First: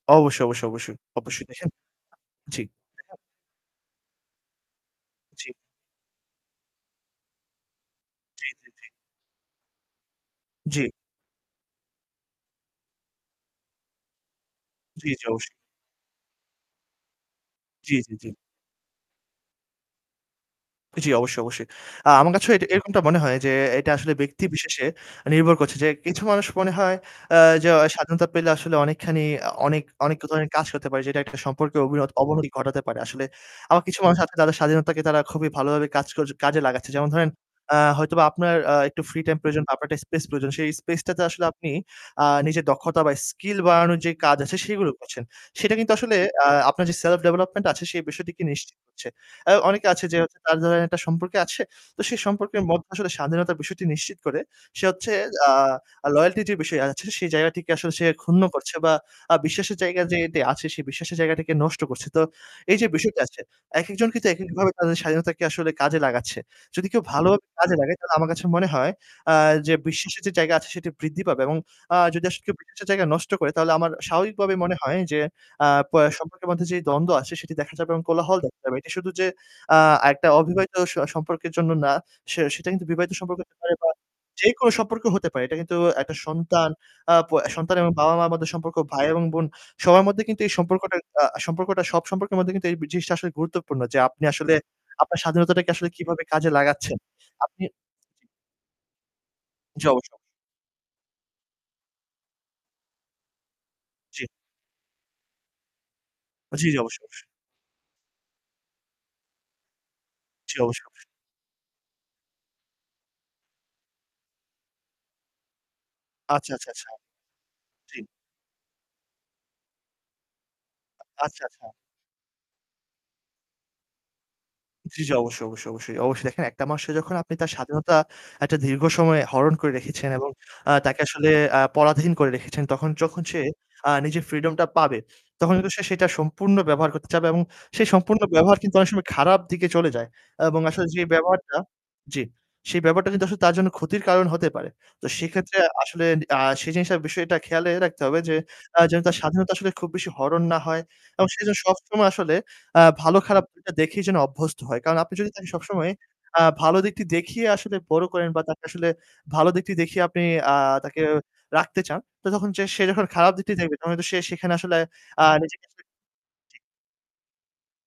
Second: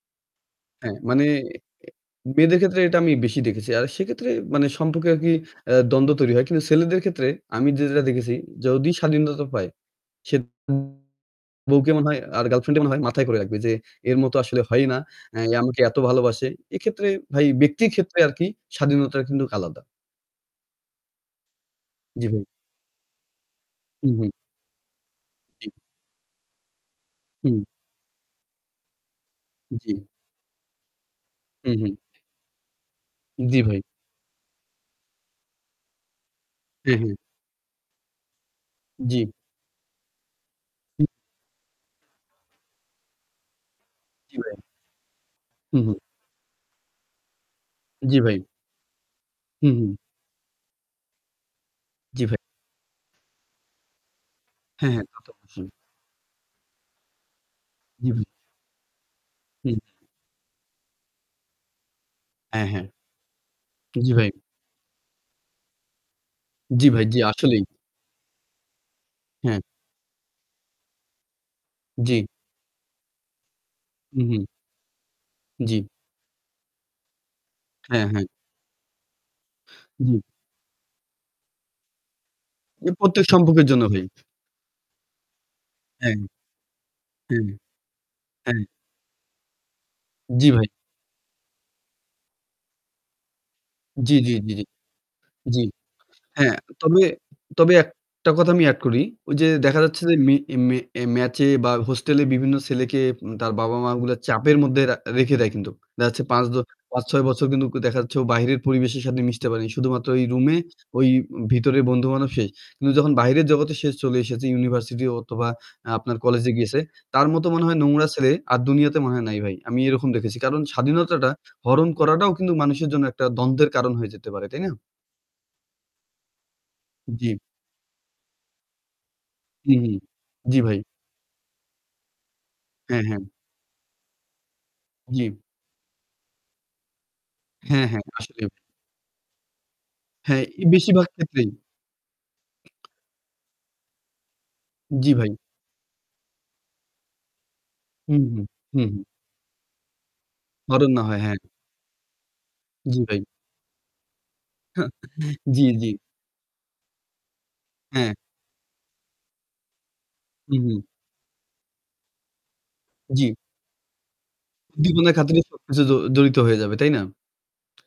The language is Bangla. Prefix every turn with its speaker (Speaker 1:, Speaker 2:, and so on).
Speaker 1: অবশ্যই, অবশ্যই, অবশ্যই,
Speaker 2: হ্যাঁ, মানে
Speaker 1: অবশ্যই দেখেন
Speaker 2: মেয়েদের
Speaker 1: জি
Speaker 2: ক্ষেত্রে এটা আমি
Speaker 1: দেখেন
Speaker 2: বেশি দেখেছি। আর সেক্ষেত্রে মানে সম্পর্কে আরকি
Speaker 1: জি।
Speaker 2: আ দ্বন্দ্ব তৈরি হয়। কিন্তু ছেলেদের ক্ষেত্রে আমি যেটা দেখেছি
Speaker 1: জি, জি, জি।
Speaker 2: যদি স্বাধীনতা পায় সে
Speaker 1: জি।
Speaker 2: [unintelligible] বউকে মনে হয় আর girlfriend মনে হয় মাথায় করে রাখবে যে এর মতো আসলে হয়ই না।
Speaker 1: জি, জি,
Speaker 2: এ
Speaker 1: অবশ্যই।
Speaker 2: আমাকে এত ভালোবাসে। এক্ষেত্রে ভাই ব্যক্তির
Speaker 1: জি, জি,
Speaker 2: ক্ষেত্রে
Speaker 1: জি।
Speaker 2: আরকি স্বাধীনতার কিন্তু আলাদা।
Speaker 1: জি, অবশ্যই, অবশ্যই। আ
Speaker 2: জি
Speaker 1: আমার
Speaker 2: ভাই।
Speaker 1: কাছেও এটা এরকমটা মনে হয় যে এটা
Speaker 2: উ
Speaker 1: আসলে
Speaker 2: হুম।
Speaker 1: ব্যক্তিবিশেষে নির্ভর
Speaker 2: জি।
Speaker 1: করছে। যে কিছু মানুষ মনে হয় আ
Speaker 2: হুম।
Speaker 1: জ স্বাধীনতা পেলে আসলে অনেকখানি অ অনেক,
Speaker 2: জি।
Speaker 1: অনেক ধরনের কাজ করতে পারে যেটা একটা
Speaker 2: হুম,
Speaker 1: সম্পর্কের
Speaker 2: হুম।
Speaker 1: অবিনত অবনতি ঘটাতে পারে আসলে।
Speaker 2: জি ভাই।
Speaker 1: আবার কিছু মানুষ আছে তাদের স্বাধীনতাকে তারা খুবই ভালোভাবে কাজ ক কাজে লাগাচ্ছে।
Speaker 2: অ্যা
Speaker 1: যেমন
Speaker 2: হ্যাঁ।
Speaker 1: ধরেন, আ হয়তোবা আপনার আ একটু free
Speaker 2: জি।
Speaker 1: time প্রয়োজন বা আপনার একটা space প্রয়োজন। সেই space টাতে আসলে আপনি আ নিজের দক্ষতা বা skill বাড়ানোর যে
Speaker 2: জি
Speaker 1: কাজ
Speaker 2: ভাই।
Speaker 1: আছে সেগুলো করছেন। সেটা
Speaker 2: হু,
Speaker 1: কিন্তু
Speaker 2: হু।
Speaker 1: আসলে আ আপনার যে self development আছে সেই
Speaker 2: জি ভাই।
Speaker 1: বিষয়টিকে নিশ্চিত করছে। অ্যা
Speaker 2: হু,
Speaker 1: অনেকে
Speaker 2: হু।
Speaker 1: আছে যে তার [unintelligible] একটা সম্পর্কে আছে তো সে
Speaker 2: জি ভাই।
Speaker 1: সম্পর্কের মধ্যে আসলে স্বাধীনতার বিষয়টি নিশ্চিত করে। সে
Speaker 2: হ্যাঁ, হ্যাঁ।
Speaker 1: হচ্ছে
Speaker 2: তা তো অবশ্যই।
Speaker 1: আ loyalty-র যে বিষয় আছে সেই জায়গাটিকে আসলে সে
Speaker 2: জি ভাই।
Speaker 1: ক্ষুন্ন করছে বা আ
Speaker 2: হুম,
Speaker 1: বিশ্বাসের জায়গা
Speaker 2: হু।
Speaker 1: যে এতে আছে সেই বিশ্বাসের জায়গাটিকে নষ্ট করছে। তো
Speaker 2: অ্যা
Speaker 1: এইযে
Speaker 2: হ্যাঁ।
Speaker 1: বিষয়টা আসছে
Speaker 2: জি
Speaker 1: একেকজনকে তো
Speaker 2: ভাই।
Speaker 1: একেকভাবে তাদের স্বাধীনতাকে আসলে কাজে লাগাচ্ছে।
Speaker 2: জি
Speaker 1: যদি কেউ
Speaker 2: ভাই, জি
Speaker 1: ভালো ভাবে
Speaker 2: আসলেই।
Speaker 1: কাজে লাগায় তাহলে আমার কাছে মনে হয় আ
Speaker 2: হ্যাঁ।
Speaker 1: যে বিশ্বাসের যে জায়গা আছে সেটি বৃদ্ধি পাবে এবং আ
Speaker 2: জি।
Speaker 1: যদি আসলে কেও বিশ্বাসের জায়গা নষ্ট করে তাহলে আমার
Speaker 2: হু,
Speaker 1: স্বাভাবিক
Speaker 2: হুম।
Speaker 1: ভাবেই মনে হয় যে আ
Speaker 2: জি।
Speaker 1: প সম্পর্কের মধ্যে যেই দ্বন্দ্ব আছে সেটি দেখা যাবে এবং
Speaker 2: হ্যাঁ, হ্যাঁ।
Speaker 1: কোলাহল দেখা যাবে। এটি শুধু যে আ
Speaker 2: জি।
Speaker 1: একটা অবিবাহিত স সম্পর্কের জন্য না, সে সেটা কিন্তু
Speaker 2: এ
Speaker 1: বিবাহিত
Speaker 2: প্রত্যেক
Speaker 1: সম্পর্ক হতে
Speaker 2: সম্পর্কের
Speaker 1: পারে
Speaker 2: জন্য
Speaker 1: বা
Speaker 2: ভাই।
Speaker 1: যেইকোনো সম্পর্ক হতে পারে। এটা কিন্তু একটা
Speaker 2: অ্যা
Speaker 1: সন্তান আ প
Speaker 2: হ্যাঁ।
Speaker 1: সন্তান এবং বাবা-মা মধ্যে
Speaker 2: অ্যা
Speaker 1: সম্পর্ক, ভাই এবং বোন সবার মধ্যে কিন্তু
Speaker 2: জি
Speaker 1: এই
Speaker 2: ভাই।
Speaker 1: সম্পর্কটা আ সম্পর্কটা সব সম্পর্কের মধ্যে কিন্তু এই বি জিনিসটা আসলে গুরুত্বপূর্ণ যে
Speaker 2: জি,
Speaker 1: আপনি
Speaker 2: জি, জি,
Speaker 1: আসলে
Speaker 2: জি।
Speaker 1: আপনার
Speaker 2: জি।
Speaker 1: স্বাধীনতাটাকে আসলে কিভাবে কাজে
Speaker 2: হ্যাঁ,
Speaker 1: লাগাচ্ছেন।
Speaker 2: তবে,
Speaker 1: আপনি
Speaker 2: তবে
Speaker 1: জি।
Speaker 2: একটা কথা আমি add করি। ওইযে দেখা
Speaker 1: জি,
Speaker 2: যাচ্ছে
Speaker 1: অবশ্যই, অবশ্যই।
Speaker 2: যে মে, মে ম্যাচে বা হোস্টেলে বিভিন্ন ছেলেকে তার বাবা-মা গুলা
Speaker 1: জি।
Speaker 2: চাপের মধ্যে রা রেখে দেয় কিন্তুক। দেখা যাচ্ছে ৫ দ
Speaker 1: জি, জি, অবশ্যই, অবশ্যই।
Speaker 2: ৫-৬ বছর কিন্তু দেখা যাচ্ছে ও বাহিরের পরিবেশের সাথে মিশতে পারেনি। শুধুমাত্র ওই রুমে
Speaker 1: জি, অবশ্যই, অবশ্যই।
Speaker 2: ওই ভিতরের বন্ধু-বান্ধব শেষ। কিন্তু যখন বাহিরের জগতে সে চলে এসেছে ইউনিভার্সিটি অথবা আপনার
Speaker 1: আচ্ছা,
Speaker 2: কলেজে
Speaker 1: আচ্ছা,
Speaker 2: গিয়েছে
Speaker 1: আচ্ছা।
Speaker 2: তার মতো মনে হয়
Speaker 1: জি।
Speaker 2: নোংরা ছেলে আর দুনিয়াতে মনে হয় নাই ভাই। আমি এরকম দেখেছি। কারণ স্বাধীনতাটা
Speaker 1: আচ্ছা, আচ্ছা।
Speaker 2: হরণ করাটাও কিন্তু মানুষের জন্য একটা দ্বন্দ্বের কারণ হয়ে যেতে পারে, তাই না?
Speaker 1: জি, জি, অবশ্যই, অবশ্যই, অবশ্যই। অবশ্যই, দেখেন একটা মানুষকে যখন
Speaker 2: জি।
Speaker 1: আপনি তার স্বাধীনতা একটা দীর্ঘ সময়ে হরণ
Speaker 2: হু,
Speaker 1: করে
Speaker 2: হুম।
Speaker 1: রেখেছেন এবং
Speaker 2: জি
Speaker 1: আ
Speaker 2: ভাই।
Speaker 1: তাকে আসলে আ পরাধীন করে রেখেছেন তখন
Speaker 2: অ্যা হ্যাঁ।
Speaker 1: যখন সে আ নিজের freedom-টা পাবে
Speaker 2: জি।
Speaker 1: তখন কিন্তু সে সেটা সম্পূর্ণ ব্যবহার করতে চাবে এবং
Speaker 2: হ্যাঁ,
Speaker 1: সেই
Speaker 2: হ্যাঁ।
Speaker 1: সম্পূর্ণ
Speaker 2: আসলেই ভাই।
Speaker 1: ব্যবহার কিন্তু অনেক সময় খারাপ দিকে চলে যায়
Speaker 2: হ্যাঁ,
Speaker 1: এবং
Speaker 2: ই
Speaker 1: আসলে যে
Speaker 2: বেশিরভাগ ক্ষেত্রেই।
Speaker 1: ব্যবহারটা জি, সেই ব্যবহারটা কিন্তু আসলে তার জন্য ক্ষতির কারণ হতে পারে। তো
Speaker 2: জি ভাই।
Speaker 1: সেক্ষেত্রে আসলে আ সে জিনিসটার বিষয়টা খেয়ালে রাখতে
Speaker 2: হু,
Speaker 1: হবে যে
Speaker 2: হুম। হু,
Speaker 1: আ যেন
Speaker 2: হুম।
Speaker 1: তার স্বাধীনতা আসলে খুব বেশি হরণ না হয়
Speaker 2: হরণ না হয়,
Speaker 1: এবং
Speaker 2: হ্যাঁ।
Speaker 1: সে যেন সবসময় আসলে আ
Speaker 2: জি ভাই।
Speaker 1: ভালো-খারাপটা দিকটা দেখেই যেন অভ্যস্ত হয়। কারণ আপনি যদি তাকে
Speaker 2: জি, জি।
Speaker 1: সবসময় আ ভালো দিকটি দেখিয়ে আসলে বড়
Speaker 2: অ্যা
Speaker 1: করেন বা তাকে আসলে ভালো দিকটি দেখিয়ে আপনি আ
Speaker 2: উহু।
Speaker 1: তাকে রাখতে চান তো তখন সে যখন খারাপ
Speaker 2: জি।
Speaker 1: দিকটি দেখবে তখন কিন্তু সে সেখানে আসলে
Speaker 2: জীবনের
Speaker 1: আ
Speaker 2: খাতিরে
Speaker 1: নিজেকে
Speaker 2: সবকিছু
Speaker 1: [unintelligible]
Speaker 2: জ জড়িত
Speaker 1: জি।
Speaker 2: হয়ে যাবে, তাই না?